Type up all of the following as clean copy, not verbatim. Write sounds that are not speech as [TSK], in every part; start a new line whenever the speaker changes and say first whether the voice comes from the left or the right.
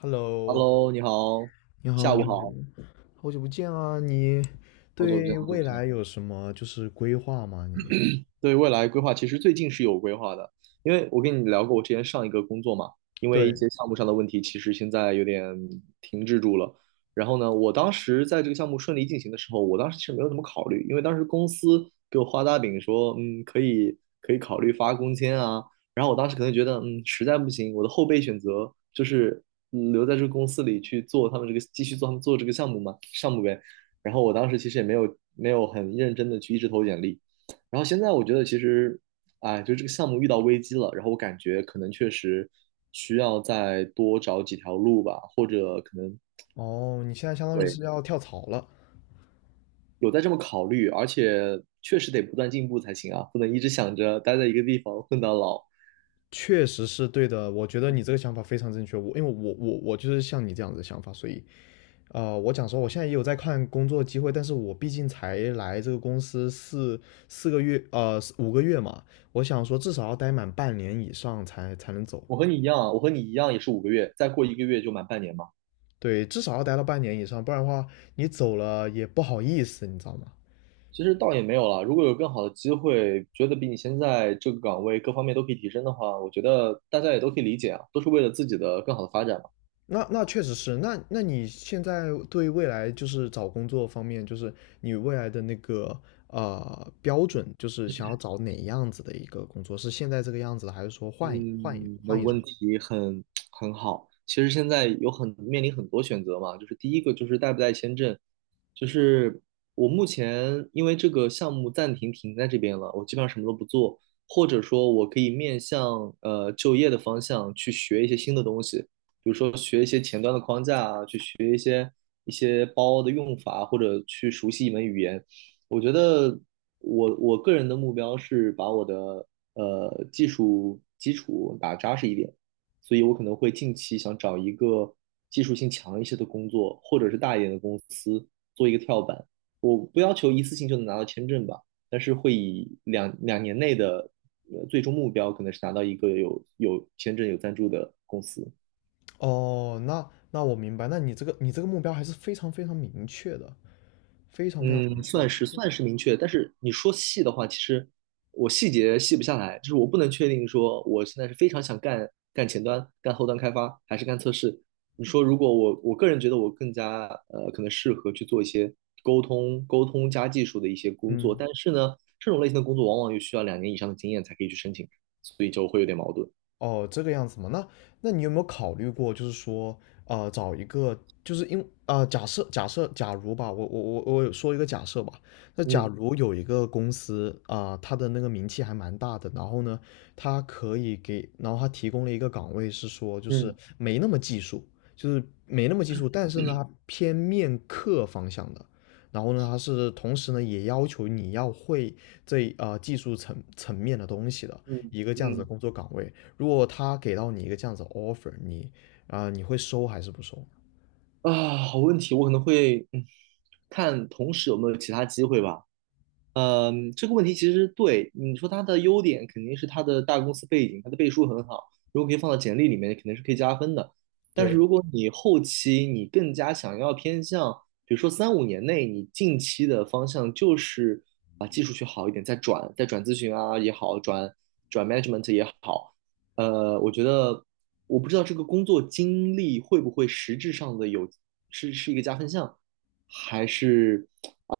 left: Hello，
right: Hello，你好，
left: 你
right: 下午
left: 好，
right: 好，
left: 好久不见啊！你
right: 好久不见，
left: 对
right: 好久不
left: 未来
right: 见。
left: 有什么就是规划吗？你
right: 对未来规划，其实最近是有规划的，因为我跟你聊过我之前上一个工作嘛，因为一
left: 对
right: 些项目上的问题，其实现在有点停滞住了。然后呢，我当时在这个项目顺利进行的时候，我当时其实没有怎么考虑，因为当时公司给我画大饼说，可以考虑发工签啊。然后我当时可能觉得，实在不行，我的后备选择就是留在这个公司里去做他们这个继续做他们做这个项目嘛，项目呗。然后我当时其实也没有很认真的去一直投简历。然后现在我觉得其实，哎，就这个项目遇到危机了，然后我感觉可能确实需要再多找几条路吧，或者可能，
left: 哦，你现在相当于
right: 对，
left: 是要跳槽了，
right: 有在这么考虑，而且确实得不断进步才行啊，不能一直想着待在一个地方混到老。
left: 确实是对的。我觉得你这
right: 嗯，
left: 个想法非常正确。因为我就是像你这样子的想法，所以我讲说我现在也有在看工作机会，但是我毕竟才来这个公司四个月五个月嘛，我想说至少要待满半年以上才能走。
right: 我和你一样啊，我和你一样也是五个月，再过一个月就满半年嘛。
left: 对，至少要待到半年以上，不然的话你走了也不好意思，你知道吗？
right: 其实倒也没有了，如果有更好的机会，觉得比你现在这个岗位各方面都可以提升的话，我觉得大家也都可以理解啊，都是为了自己的更好的发展嘛。
left: 那那确实是，那你现在对未来就是找工作方面，就是你未来的那个标准，就是想要找哪样子的一个工作？是现在这个样子的，还是说换一换一
right: 嗯，那
left: 换一种？
right: 问题很 [TSK] 很好。其实现在有很面临很多选择嘛，就是第一个就是带不带签证，就是我目前因为这个项目暂停停在这边了，我基本上什么都不做，或者说我可以面向就业的方向去学一些新的东西，比如说学一些前端的框架啊，去学一些包的用法，或者去熟悉一门语言。我觉得。我个人的目标是把我的技术基础打扎实一点，所以我可能会近期想找一个技术性强一些的工作，或者是大一点的公司做一个跳板。我不要求一次性就能拿到签证吧，但是会以两年内的最终目标可能是拿到一个有签证有赞助的公司。
left: 哦，那那我明白，那你这个目标还是非常非常明确的，非常非常明
right: 嗯，
left: 确。
right: 算
left: 其
right: 是
left: 实，
right: 算是明确，但是你说细的话，其实我细节细不下来，就是我不能确定说我现在是非常想干前端、干后端开发，还是干测试。你说如果我个人觉得我更加可能适合去做一些沟通加技术的一些工作，
left: 嗯
right: 但是呢，这种类型的工作往往又需要两年以上的经验才可以去申请，所以就会有点矛盾。
left: 哦，这个样子嘛，那那你有没有考虑过，就是说，呃，找一个，就是因，呃，假设假设假如吧，我有说一个假设吧，那假
right: 嗯
left: 嗯如有一个公司啊，呃它的那个名气还蛮大的，然后呢，它可以给，然后它提供了一个岗位，是说就是
right: 嗯，
left: 没那么技术，就是没那么技术，但是呢，它偏面客方向的。然后呢，它是同时呢也要求你要会这啊技术层面的东西的
right: 嗯
left: 一个这样子的
right: 嗯，
left: 工作岗位，如果他给到你一个这样子的 offer，你你会收还是不收？
right: 啊，好问题，我可能会看同时有没有其他机会吧。呃，这个问题其实对你说它的优点肯定是它的大公司背景，它的背书很好，如果可以放到简历里面，肯定是可以加分的。但是
left: 对，
right: 如果你后期你更加想要偏向，比如说三五年内，你近期的方向就是把技术学好一点，再转咨询啊也好，转 management 也好，我觉得我不知道这个工作经历会不会实质上的有是一个加分项，还是，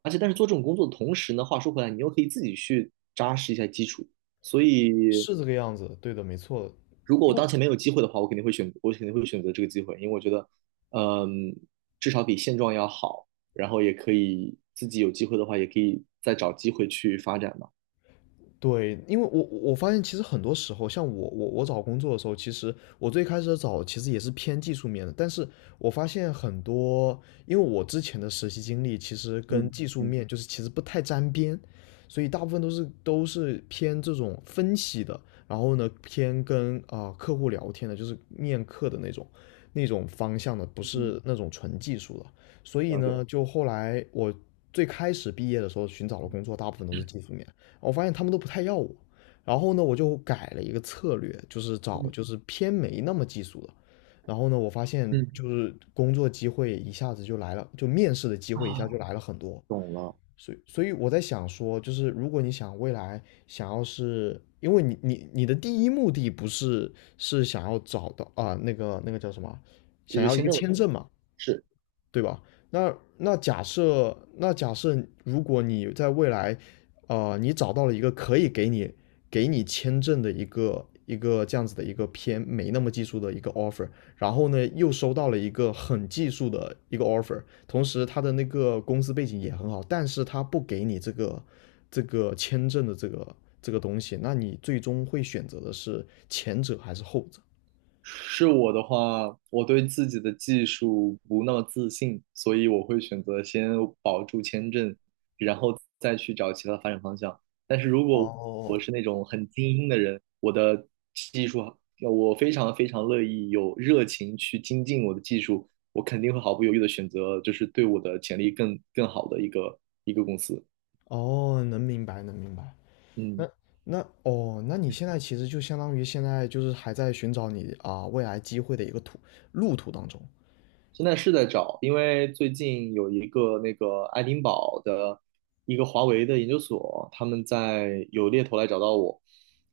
right: 而且但是做这种工作的同时呢，话说回来，你又可以自己去扎实一下基础。所以，
left: 是这个样子，对的，没错。
right: 如果
left: 因
right: 我当
left: 为
right: 前没有机会的话，我肯定会选择这个机会，因为我觉得，嗯，至少比现状要好，然后也可以自己有机会的话，也可以再找机会去发展嘛。
left: 对，因为我发现其实很多时候，像我找工作的时候，其实我最开始找其实也是偏技术面的，但是我发现很多，因为我之前的实习经历其实跟
right: 嗯
left: 技术
right: 嗯，
left: 面就是其实不太沾边，所以大部分都是偏这种分析的，然后呢偏跟客户聊天的，就是面客的那种方向的，不是
right: 嗯，
left: 那种纯技术的，所以
right: 了解，
left: 呢，就后来我最开始毕业的时候寻找的工作，大部分都是技术面。我发现他们都不太要我。然后呢，我就改了一个策略，就是找就
right: 嗯
left: 是偏没那么技术的。然后呢，我发现
right: 嗯，
left: 就是工作机会一下子就来了，就面试的机会一下
right: 啊，
left: 就来了很多。
right: 懂了，
left: 所以我在想说，就是如果你想未来想要是，因为你的第一目的不是是想要找到那个那个叫什么，
right: 解
left: 想
right: 决
left: 要一
right: 签
left: 个
right: 证问题
left: 签
right: 嘛，
left: 证嘛？
right: 是。
left: 对吧？那那假设，那假设如果你在未来，呃，你找到了一个可以给你签证的一个这样子的一个偏没那么技术的一个 offer，然后呢又收到了一个很技术的一个 offer，同时他的那个公司背景也很好，但是他不给你这个这个签证的这个东西，那你最终会选择的是前者还是后者？
right: 是我的话，我对自己的技术不那么自信，所以我会选择先保住签证，然后再去找其他发展方向。但是如果
left: 哦，
right: 我是那种很精英的人，我的技术，我非常非常乐意有热情去精进我的技术，我肯定会毫不犹豫的选择，就是对我的潜力更好的一个公司。
left: 哦，能明白，能明白。
right: 嗯。
left: 那那哦，那你现在其实就相当于现在就是还在寻找你未来机会的一个路途当中。
right: 现在是在找，因为最近有一个那个爱丁堡的一个华为的研究所，他们在有猎头来找到我，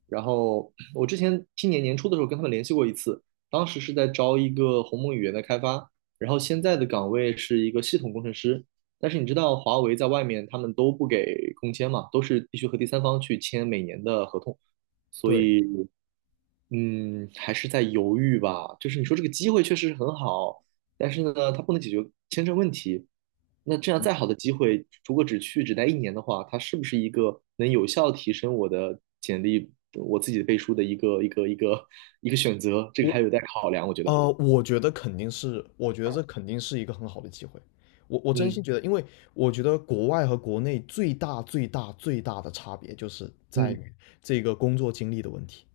right: 然后我之前今年年初的时候跟他们联系过一次，当时是在招一个鸿蒙语言的开发，然后现在的岗位是一个系统工程师，但是你知道华为在外面他们都不给工签嘛，都是必须和第三方去签每年的合同，所
left: 对，
right: 以。还是在犹豫吧。就是你说这个机会确实是很好，但是呢，它不能解决签证问题。那这样再好的机会，如果只待一年的话，它是不是一个能有效提升我的简历、我自己的背书的一个选择？这个
left: 我
right: 还有待考量，我觉得。
left: 我觉得肯定是，我觉得这肯定是一个很好的机会。我我真
right: 嗯
left: 心觉得，因为我觉得国外和国内最大的差别就是在
right: 嗯，
left: 于这个工作经历的问题。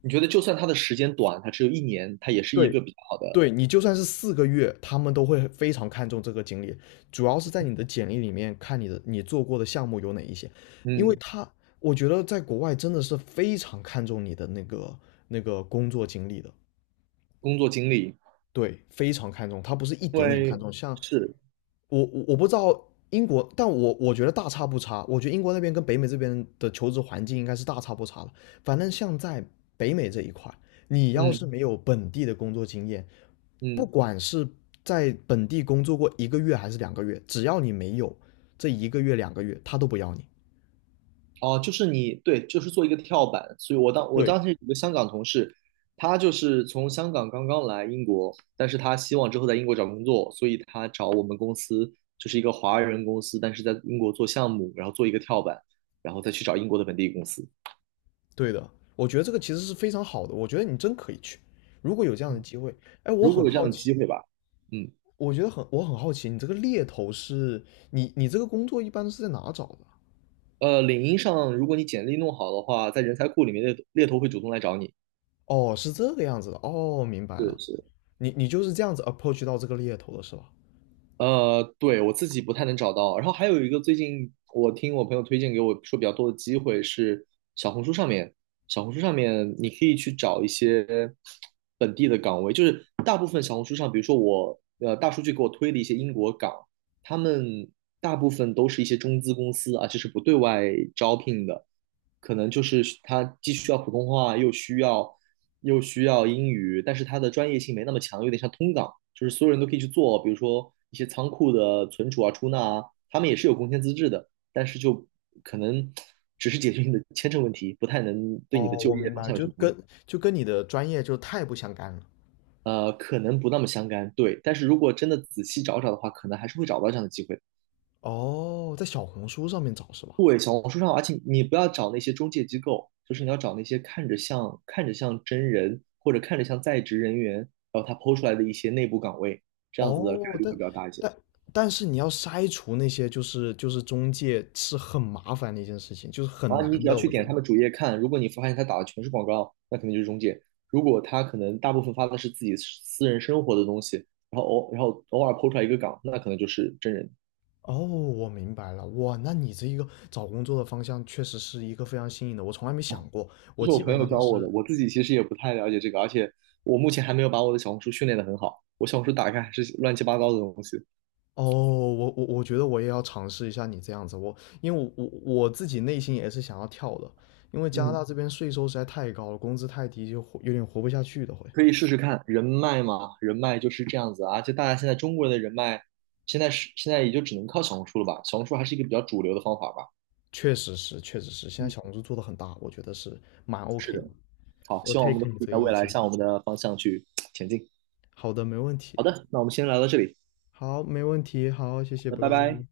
right: 你觉得就算它的时间短，它只有一年，它也是一
left: 对，
right: 个比较好的
left: 对你就算是四个月，他们都会非常看重这个经历，主要是在你的简历里面看你的你做过的项目有哪一些，因为
right: 嗯
left: 他我觉得在国外真的是非常看重你的那个那个工作经历的，
right: 工作经历，
left: 对，非常看重，他不是一
right: 因
left: 点点看
right: 为
left: 重，像
right: 是
left: 我不知道英国，但我觉得大差不差。我觉得英国那边跟北美这边的求职环境应该是大差不差的。反正像在北美这一块，你要
right: 嗯
left: 是没有本地的工作经验，不
right: 嗯。
left: 管是在本地工作过一个月还是两个月，只要你没有这一个月两个月，他都不要你。
right: 哦，就是你，对，就是做一个跳板。所以我
left: 对，
right: 当时有个香港同事，他就是从香港刚刚来英国，但是他希望之后在英国找工作，所以他找我们公司，就是一个华人公司，但是在英国做项目，然后做一个跳板，然后再去找英国的本地公司。
left: 对的，我觉得这个其实是非常好的。我觉得你真可以去，如果有这样的机会。哎，我
right: 如果
left: 很
right: 有这
left: 好
right: 样的机
left: 奇，
right: 会吧，嗯，
left: 我觉得很，我很好奇，你这个工作一般是在哪找的？
right: 领英上如果你简历弄好的话，在人才库里面猎头会主动来找你。
left: 哦，是这个样子的，哦，明白
right: 是
left: 了，
right: 是，
left: 你你就是这样子 approach 到这个猎头的是吧？
right: 对，我自己不太能找到。然后还有一个，最近我听我朋友推荐给我说比较多的机会是小红书上面，小红书上面你可以去找一些本地的岗位，就是大部分小红书上，比如说我大数据给我推的一些英国岗，他们大部分都是一些中资公司，啊，就是不对外招聘的，可能就是他既需要普通话，又需要英语，但是它的专业性没那么强，有点像通岗，就是所有人都可以去做，比如说一些仓库的存储啊、出纳啊，他们也是有工签资质的，但是就可能只是解决你的签证问题，不太能对你的
left: 哦，
right: 就
left: 我
right: 业
left: 明
right: 方
left: 白，
right: 向有什么帮助
left: 就跟你的专业就太不相干了。
right: 可能不那么相干，对。但是如果真的仔细找找的话，可能还是会找到这样的机会，
left: 哦，在小红书上面找是吧？
right: 对，小红书上，而且你不要找那些中介机构，就是你要找那些看着像真人或者看着像在职人员，然后他 PO 出来的一些内部岗位，这样子的概
left: 哦，
right: 率会
left: 但
right: 比较大一些。
left: 但但是你要筛除那些就是中介是很麻烦的一件事情，就是
right: 然
left: 很
right: 后你
left: 难
right: 只要
left: 的，
right: 去
left: 我觉
right: 点他
left: 得。
right: 们主页看，如果你发现他打的全是广告，那肯定就是中介；如果他可能大部分发的是自己私人生活的东西，然后偶尔 PO 出来一个岗，那可能就是真人。
left: 哦，我明白了，哇，那你这一个找工作的方向确实是一个非常新颖的，我从来没想过，
right: 这
left: 我
right: 是我
left: 基
right: 朋
left: 本
right: 友
left: 上都
right: 教我的，
left: 是
right: 我自己其实也不太了解这个，而且我目前还没有把我的小红书训练得很好，我小红书打开还是乱七八糟的东西。
left: 哦，我觉得我也要尝试一下你这样子，我因为我我自己内心也是想要跳的，因为加拿
right: 嗯，
left: 大这边税收实在太高了，工资太低就活有点活不下去的会。
right: 可以试试看人脉嘛，人脉就是这样子啊。就大家现在中国人的人脉，现在也就只能靠小红书了吧？小红书还是一个比较主流的方法吧。
left: 确实是，确实是，现在
right: 嗯，
left: 小红书做的很大，我觉得是蛮
right: 是
left: OK
right: 的，
left: 的。
right: 好，
left: 我
right: 希望我们都
left: take 你
right: 可
left: 这
right: 以
left: 个
right: 在未
left: 意
right: 来
left: 见，
right: 向我们的方向去前进。
left: 好的，没问题，
right: 好的，那我们先聊到这里，
left: 好，没问题，好，谢
right: 好
left: 谢，
right: 的，
left: 拜
right: 拜
left: 拜。
right: 拜。